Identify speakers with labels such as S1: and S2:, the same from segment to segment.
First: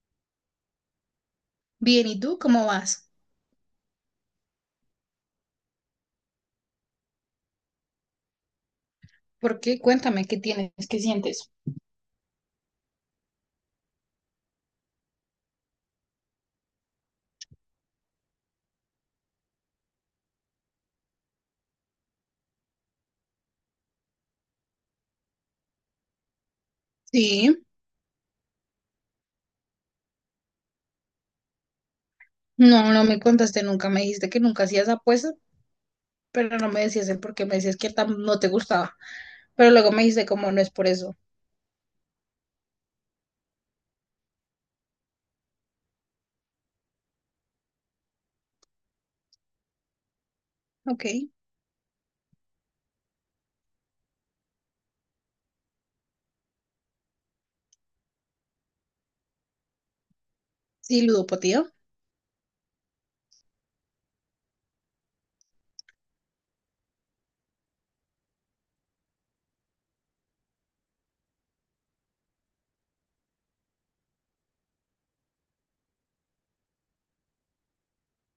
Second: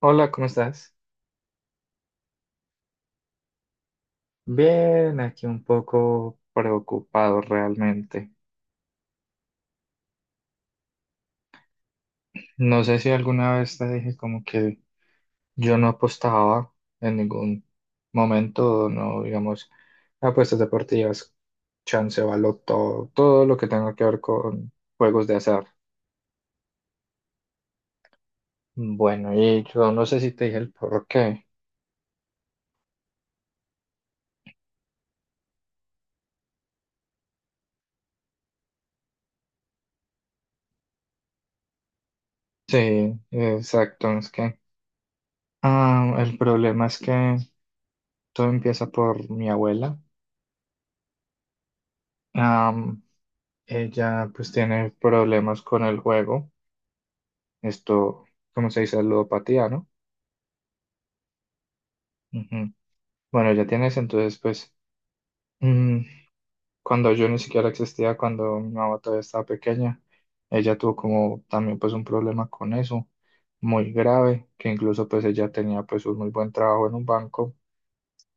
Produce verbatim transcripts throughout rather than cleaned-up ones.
S1: Hola, ¿cómo estás?
S2: Bien, ¿y tú cómo vas?
S1: Bien, aquí un poco preocupado realmente.
S2: ¿Por qué? Cuéntame, ¿qué tienes? ¿Qué sientes?
S1: No sé si alguna vez te dije como que yo no apostaba en ningún momento, no, digamos, apuestas deportivas, chance, baloto, todo lo que tenga que ver con juegos de azar.
S2: Sí,
S1: Bueno, y yo no sé si te dije el por qué.
S2: no, no me contaste nunca. Me dijiste que nunca hacías apuestas, pero no me decías el por qué. Me decías que tam- no te gustaba. Pero luego me dijiste como no es por eso.
S1: Sí, exacto, es que ah, el problema es que todo empieza por mi abuela.
S2: Ok,
S1: Ella pues tiene problemas con el juego, esto, ¿como se dice? Ludopatía, ¿no?
S2: sí, ludopatía.
S1: Ujú. Bueno, ya tienes, entonces pues mm, cuando yo ni siquiera existía, cuando mi mamá todavía estaba pequeña, ella tuvo como también pues un problema con eso, muy grave, que incluso pues ella tenía pues un muy buen trabajo en un banco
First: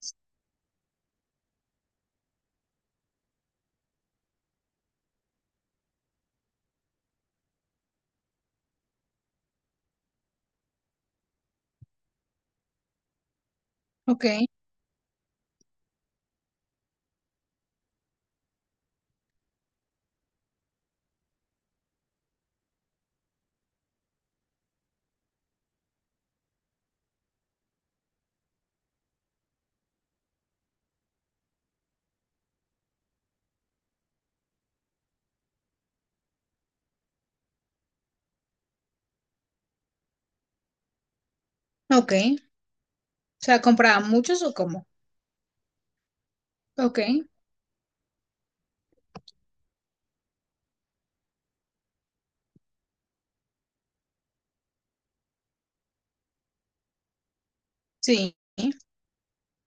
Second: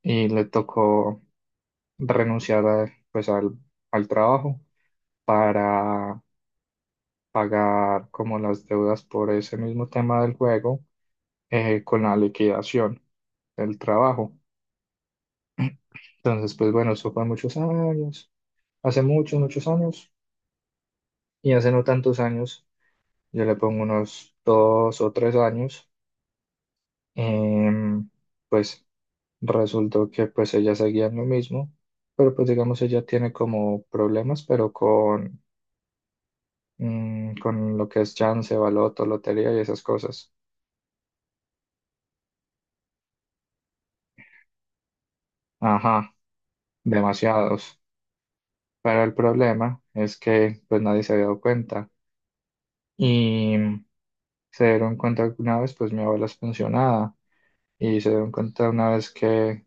S1: y le tocó renunciar a- pues al, al trabajo para pagar como las deudas por ese mismo tema del juego, eh, con la liquidación del
S2: Ok,
S1: trabajo. Entonces, pues bueno, eso fue muchos años, hace muchos, muchos años, y hace no tantos años, yo le pongo unos dos o tres años, em, pues resultó que pues ella seguía en lo mismo, pero pues digamos ella tiene como problemas, pero con, mm, con lo que es chance, baloto, lotería y esas cosas.
S2: ok. O sea, ¿compraban muchos o cómo?
S1: Ajá,
S2: Ok,
S1: demasiados. Pero el problema es que pues nadie se había dado cuenta. Y se dieron cuenta una vez, pues mi abuela es pensionada y se dieron
S2: sí,
S1: cuenta una vez que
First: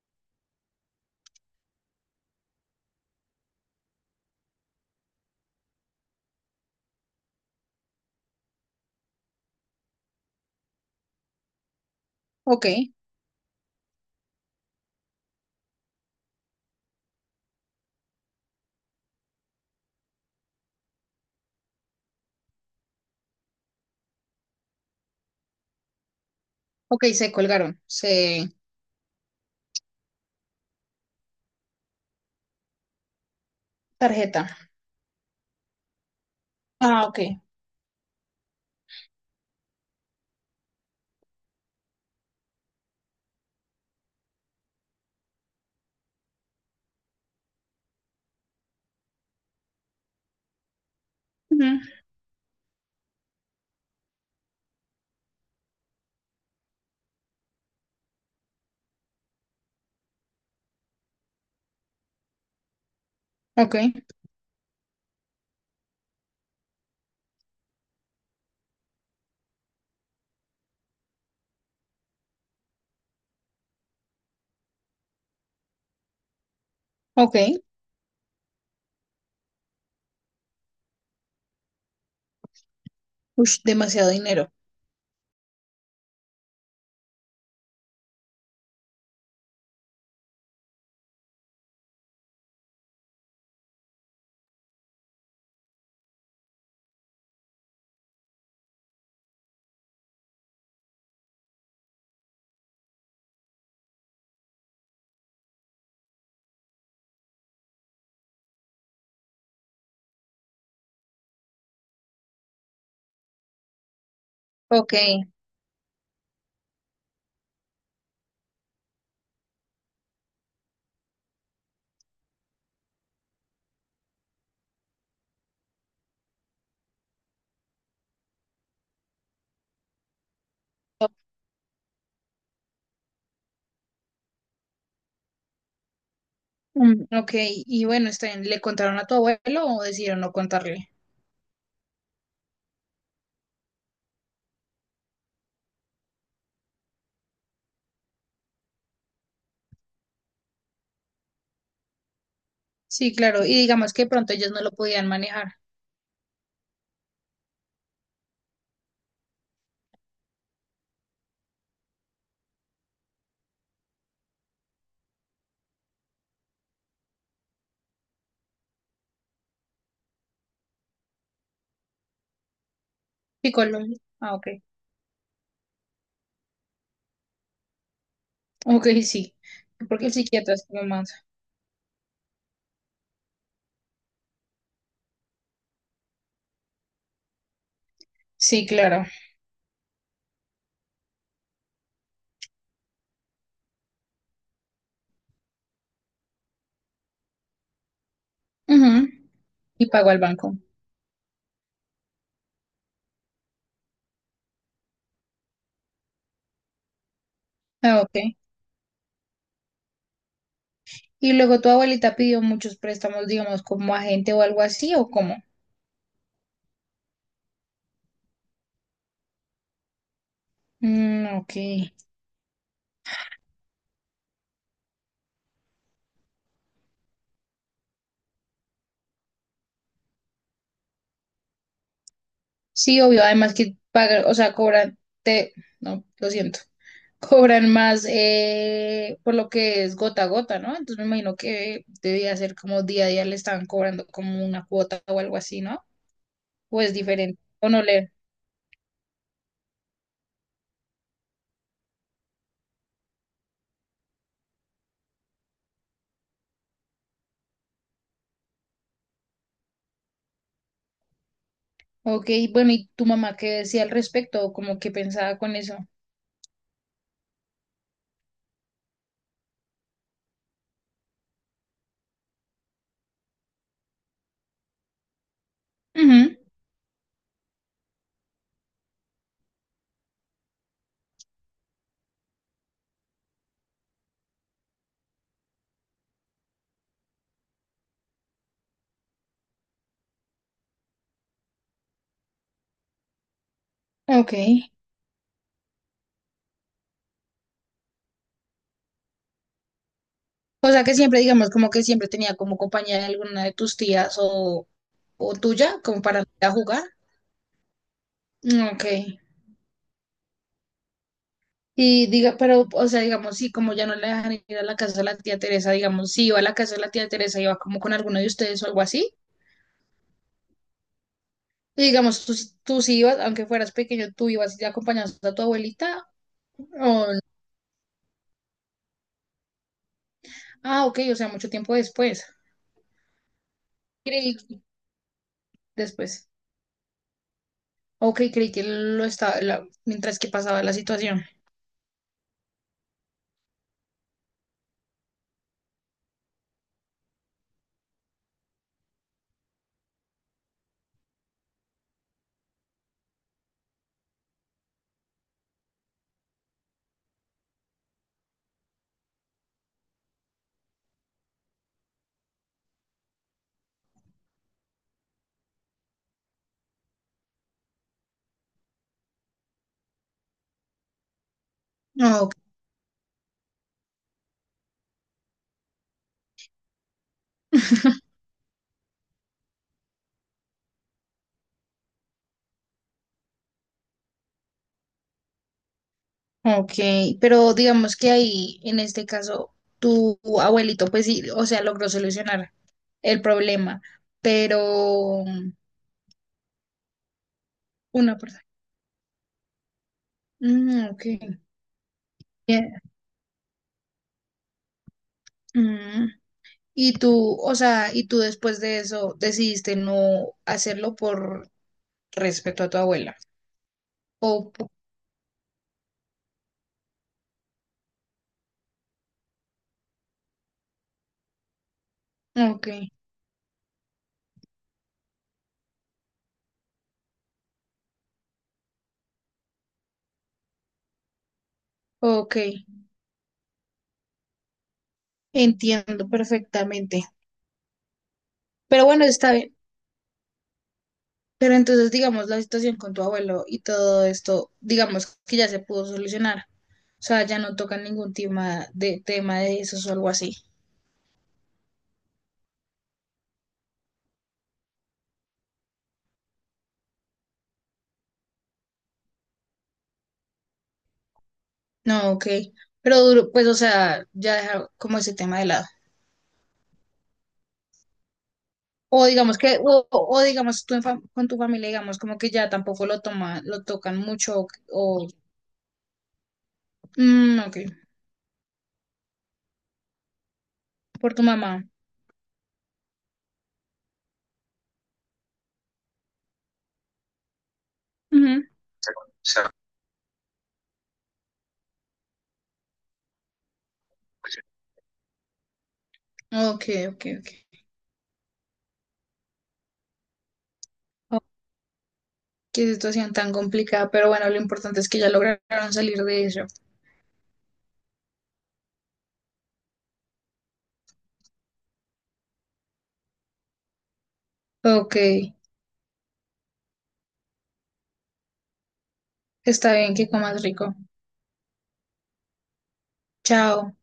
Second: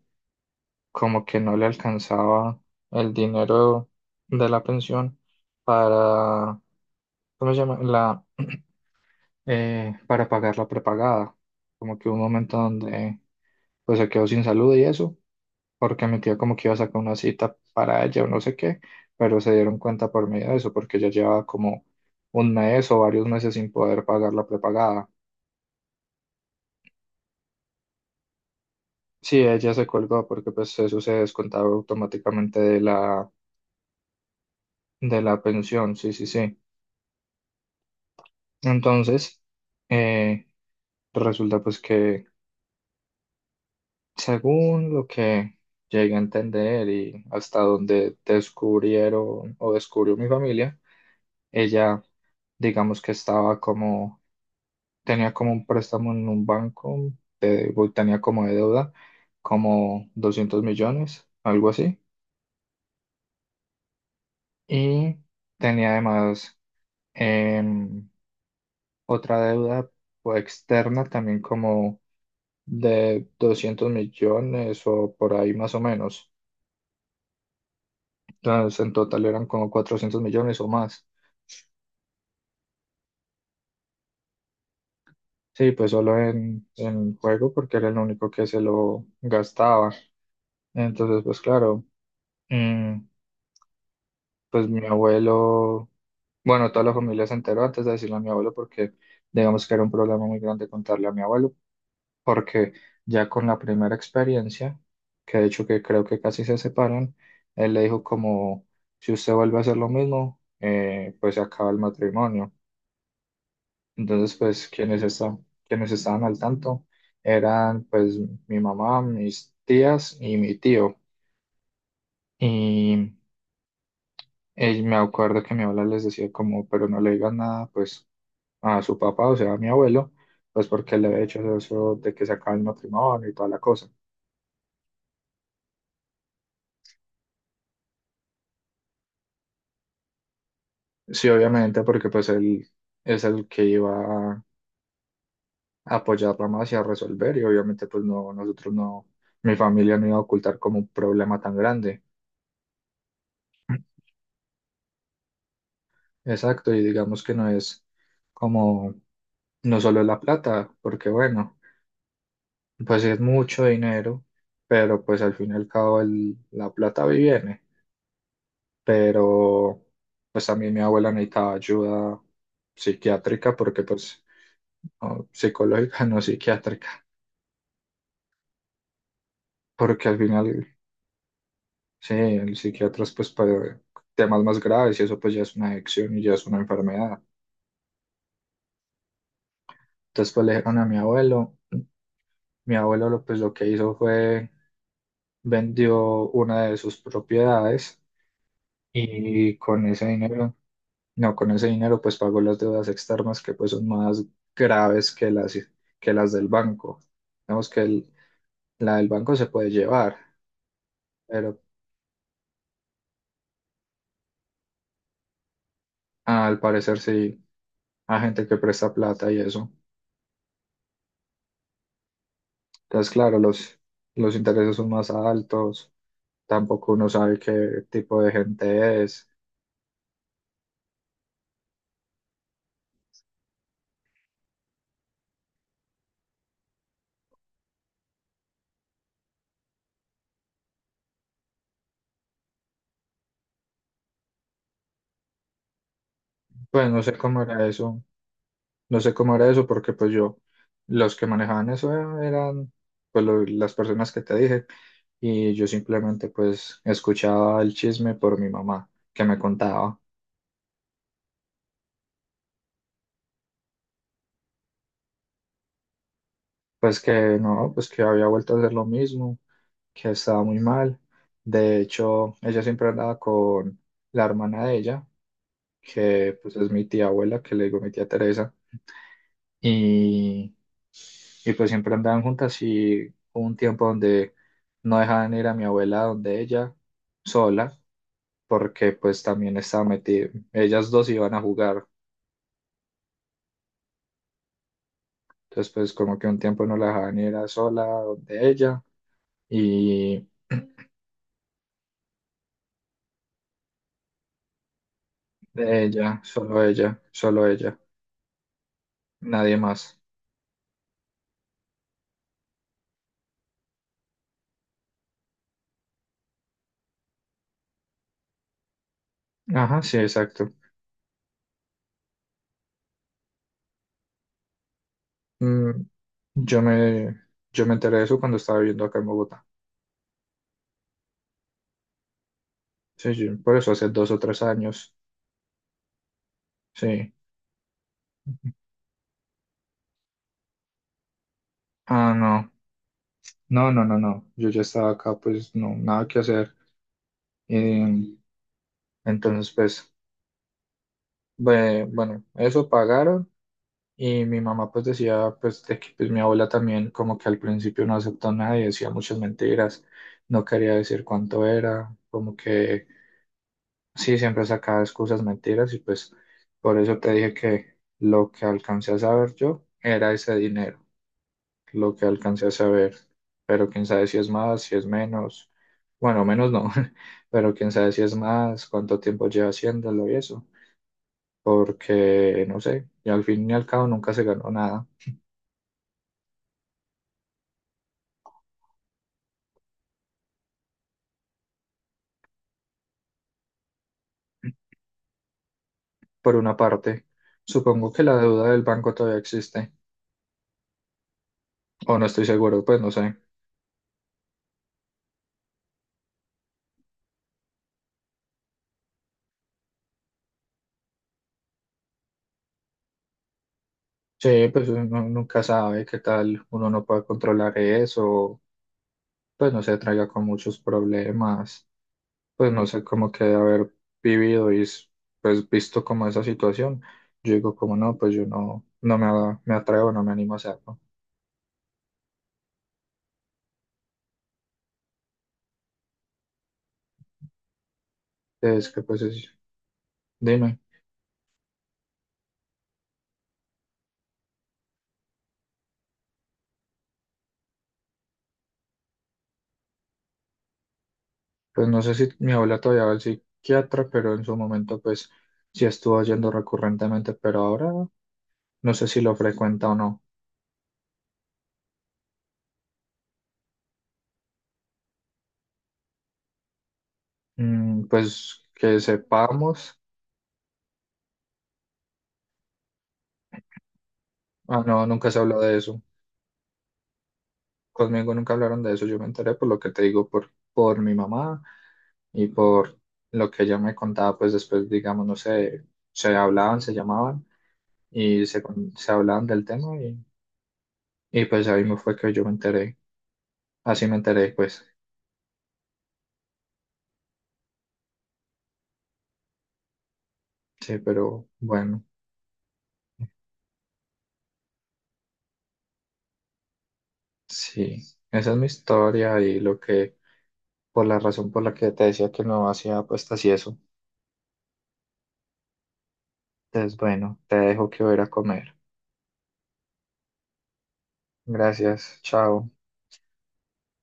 S1: como que no le alcanzaba el dinero de la pensión para, ¿cómo se llama? La, eh, para pagar la prepagada. Como que hubo un momento
S2: ok,
S1: donde pues se quedó sin salud y eso, porque mi tía como que iba a sacar una cita para ella o no sé qué, pero se dieron cuenta por medio de eso, porque ella llevaba como un mes o varios meses sin poder pagar la prepagada.
S2: ok, se colgaron. Se...
S1: Sí, ella se colgó porque pues eso se descontaba automáticamente de la,
S2: Tarjeta.
S1: de la pensión, sí, sí, sí.
S2: Ah, ok.
S1: Entonces, eh, resulta pues que según lo que llegué a entender y hasta donde descubrieron o descubrió mi familia,
S2: Ujú,
S1: ella digamos que estaba como, tenía como un préstamo en un banco, de, tenía como de deuda como doscientos millones, algo así,
S2: ok,
S1: y tenía además... em, otra deuda pues, externa también como de doscientos millones o por ahí más o menos.
S2: ok.
S1: Entonces, en total eran como cuatrocientos millones o más.
S2: Ush, demasiado dinero.
S1: Sí, pues solo en, en juego porque era el único que se lo gastaba. Entonces, pues claro, mm, pues mi abuelo, bueno, toda la familia se enteró antes de decirle a mi abuelo porque digamos que era un problema muy grande contarle a mi abuelo porque ya con la primera experiencia, que de hecho que creo que casi se separan, él le dijo como, si usted vuelve a hacer lo mismo, eh, pues se acaba el matrimonio. Entonces, pues
S2: Ok,
S1: quienes, esta- quienes estaban al tanto eran pues mi mamá, mis tías y mi tío. Y él, me acuerdo que mi abuela les decía como, pero no le digan nada pues a su papá, o sea, a mi abuelo, pues porque le había hecho eso de que se acaba el matrimonio y toda la cosa.
S2: mm, ok, y bueno, está bien, ¿le contaron a tu abuelo o decidieron no contarle?
S1: Sí, obviamente, porque pues él es el que iba a apoyarla más y a resolver, y obviamente pues no, nosotros no, mi familia no iba a ocultar como un problema tan grande.
S2: Sí, claro, y digamos que pronto ellos no lo podían manejar.
S1: Exacto, y digamos que no es como, no solo es la plata, porque bueno, pues sí es mucho dinero, pero pues al fin y al cabo el- la plata va y viene, pero pues también mi abuela necesitaba ayuda
S2: Sí,
S1: psiquiátrica, porque
S2: Colombia.
S1: pues,
S2: Ah, ok.
S1: no, psicológica, no psiquiátrica.
S2: Ok, sí, porque
S1: Porque
S2: el
S1: al
S2: psiquiatra es
S1: final,
S2: como más.
S1: sí, el psiquiatra es pues para temas más graves y eso pues ya es una adicción y ya es una enfermedad.
S2: Sí, claro.
S1: Entonces pues le dijeron a mi abuelo, mi abuelo lo, pues lo que hizo fue vendió una de sus propiedades
S2: Ujú,
S1: y con
S2: y
S1: ese
S2: pagó al
S1: dinero,
S2: banco.
S1: no, con ese dinero pues pagó las deudas externas que pues son más graves que las, que las, del banco. Digamos que
S2: Ah,
S1: el-
S2: ok.
S1: la del banco se puede llevar,
S2: Y
S1: pero
S2: luego tu abuelita pidió muchos préstamos, digamos, como agente o algo así, ¿o cómo?
S1: al parecer sí, a gente que presta plata y eso.
S2: Mm, ok.
S1: Entonces, claro, los, los intereses son más altos, tampoco uno sabe qué tipo de gente es.
S2: Sí, obvio, además que pagar, o sea, cobran, te, no, lo siento. Cobran más eh, por lo que es gota a gota, ¿no? Entonces me imagino que debía ser como día a día le estaban cobrando como una cuota o algo así, ¿no? O
S1: Pues
S2: es
S1: no sé
S2: diferente,
S1: cómo era
S2: o no
S1: eso,
S2: leer.
S1: no sé cómo era eso porque pues yo, los que manejaban eso eran pues lo- las personas que te dije y yo simplemente pues escuchaba el chisme por mi mamá que me contaba
S2: Ok, bueno, ¿y tu mamá qué decía al respecto o como que pensaba con eso?
S1: pues que no, pues que había vuelto a hacer lo mismo, que estaba muy mal. De hecho, ella siempre andaba con la hermana de ella
S2: Ujú,
S1: que pues es mi tía abuela, que le digo mi tía Teresa, y, y pues siempre andaban juntas y hubo un tiempo donde no dejaban ir a mi abuela donde ella sola, porque pues también estaba metida, ellas dos iban a jugar,
S2: ok.
S1: entonces pues como que un tiempo no la dejaban ir a sola donde ella y
S2: O sea que siempre, digamos, como que siempre tenía como compañía de alguna de tus tías o, o tuya,
S1: de
S2: como
S1: ella,
S2: para ir a
S1: solo
S2: jugar.
S1: ella, solo ella,
S2: Mm, ok.
S1: nadie más.
S2: Y diga, pero, o sea, digamos, sí, como ya no le dejan ir a la casa de la tía Teresa, digamos, si iba a la casa de la tía Teresa, iba como con alguno de ustedes o algo así.
S1: Ajá, sí, exacto.
S2: Y digamos, tú, sí- tú sí ibas, aunque fueras pequeño, tú ibas y acompañabas a tu
S1: Mm,
S2: abuelita.
S1: yo
S2: O...
S1: me, yo me enteré de eso cuando estaba viviendo acá en Bogotá.
S2: Ah, ok, o sea, mucho tiempo después.
S1: Sí, sí, por eso hace dos o
S2: Creí
S1: tres
S2: que-
S1: años.
S2: después.
S1: Sí.
S2: Ok, creí que lo estaba, la- mientras que pasaba la situación.
S1: Ah, no. No, no, no, no. Yo ya estaba acá, pues no, nada que hacer. Y, entonces, pues, bue- bueno, eso pagaron. Y mi mamá, pues, decía, pues, de que pues, mi abuela también, como que al principio no aceptó nada y decía muchas mentiras. No quería decir cuánto era. Como que, sí, siempre sacaba excusas, mentiras. Y pues, por eso te dije que lo que alcancé a saber yo era ese dinero. Lo que
S2: Ah, ok,
S1: alcancé a saber, pero quién sabe si es más, si es menos, bueno, menos no, pero quién sabe si es más, cuánto tiempo lleva haciéndolo y eso, porque no sé, y al fin y al cabo nunca se ganó nada,
S2: ok, pero digamos que ahí, en este caso, tu abuelito, pues sí, o sea, logró solucionar el problema, pero...
S1: por una parte. Supongo que la
S2: Una persona.
S1: deuda del banco todavía existe,
S2: Mm, ok.
S1: o no estoy seguro, pues
S2: Bien.
S1: no sé.
S2: Mm. Y tú, o sea, y tú después de eso decidiste no hacerlo por respeto a tu abuela.
S1: Sí,
S2: O,
S1: pues
S2: po-
S1: uno nunca sabe qué tal uno no puede controlar eso, pues no se traiga con muchos problemas pues no
S2: ok,
S1: sé, como que de haber vivido y s- pues visto como esa situación, yo digo como no, pues yo no, no me, a- me atrevo, no me animo a hacerlo.
S2: ok, entiendo perfectamente.
S1: Es que
S2: Pero
S1: pues
S2: bueno,
S1: es-
S2: está bien.
S1: dime,
S2: Pero entonces, digamos, la situación con tu abuelo y todo esto, digamos que ya se pudo solucionar. O sea, ya no tocan ningún tema de tema de esos o algo así.
S1: pues no sé si mi abuela todavía va al psiquiatra, pero en su momento pues sí estuvo yendo recurrentemente, pero ahora no sé si lo frecuenta o no.
S2: No, ok. Pero duro, pues, o sea, ya dejar como ese tema de lado.
S1: Mm, pues que
S2: O digamos que, o,
S1: sepamos,
S2: o digamos tú en fam- con tu familia, digamos como que ya tampoco lo toma, lo tocan mucho, o,
S1: ah no,
S2: o-
S1: nunca se habló de eso.
S2: Mm, ok,
S1: Conmigo nunca hablaron de eso, yo me enteré por lo que te digo, por, por mi
S2: por tu
S1: mamá
S2: mamá.
S1: y por lo que ella me contaba, pues después, digamos, no sé, se hablaban, se llamaban y se, con- se hablaban del tema y, y, pues ahí me fue que yo me enteré, así me enteré, pues
S2: Ujú. Ok, ok, ok.
S1: sí,
S2: Oh,
S1: pero bueno,
S2: qué situación tan complicada, pero bueno, lo importante es que ya lograron salir de eso.
S1: sí, esa es mi historia y lo que, por la razón por la que te decía que no hacía apuestas y eso.
S2: Ok,
S1: Entonces, bueno, te dejo que voy a ir a comer.
S2: está bien, que comas rico.
S1: Gracias, chao.
S2: Chao.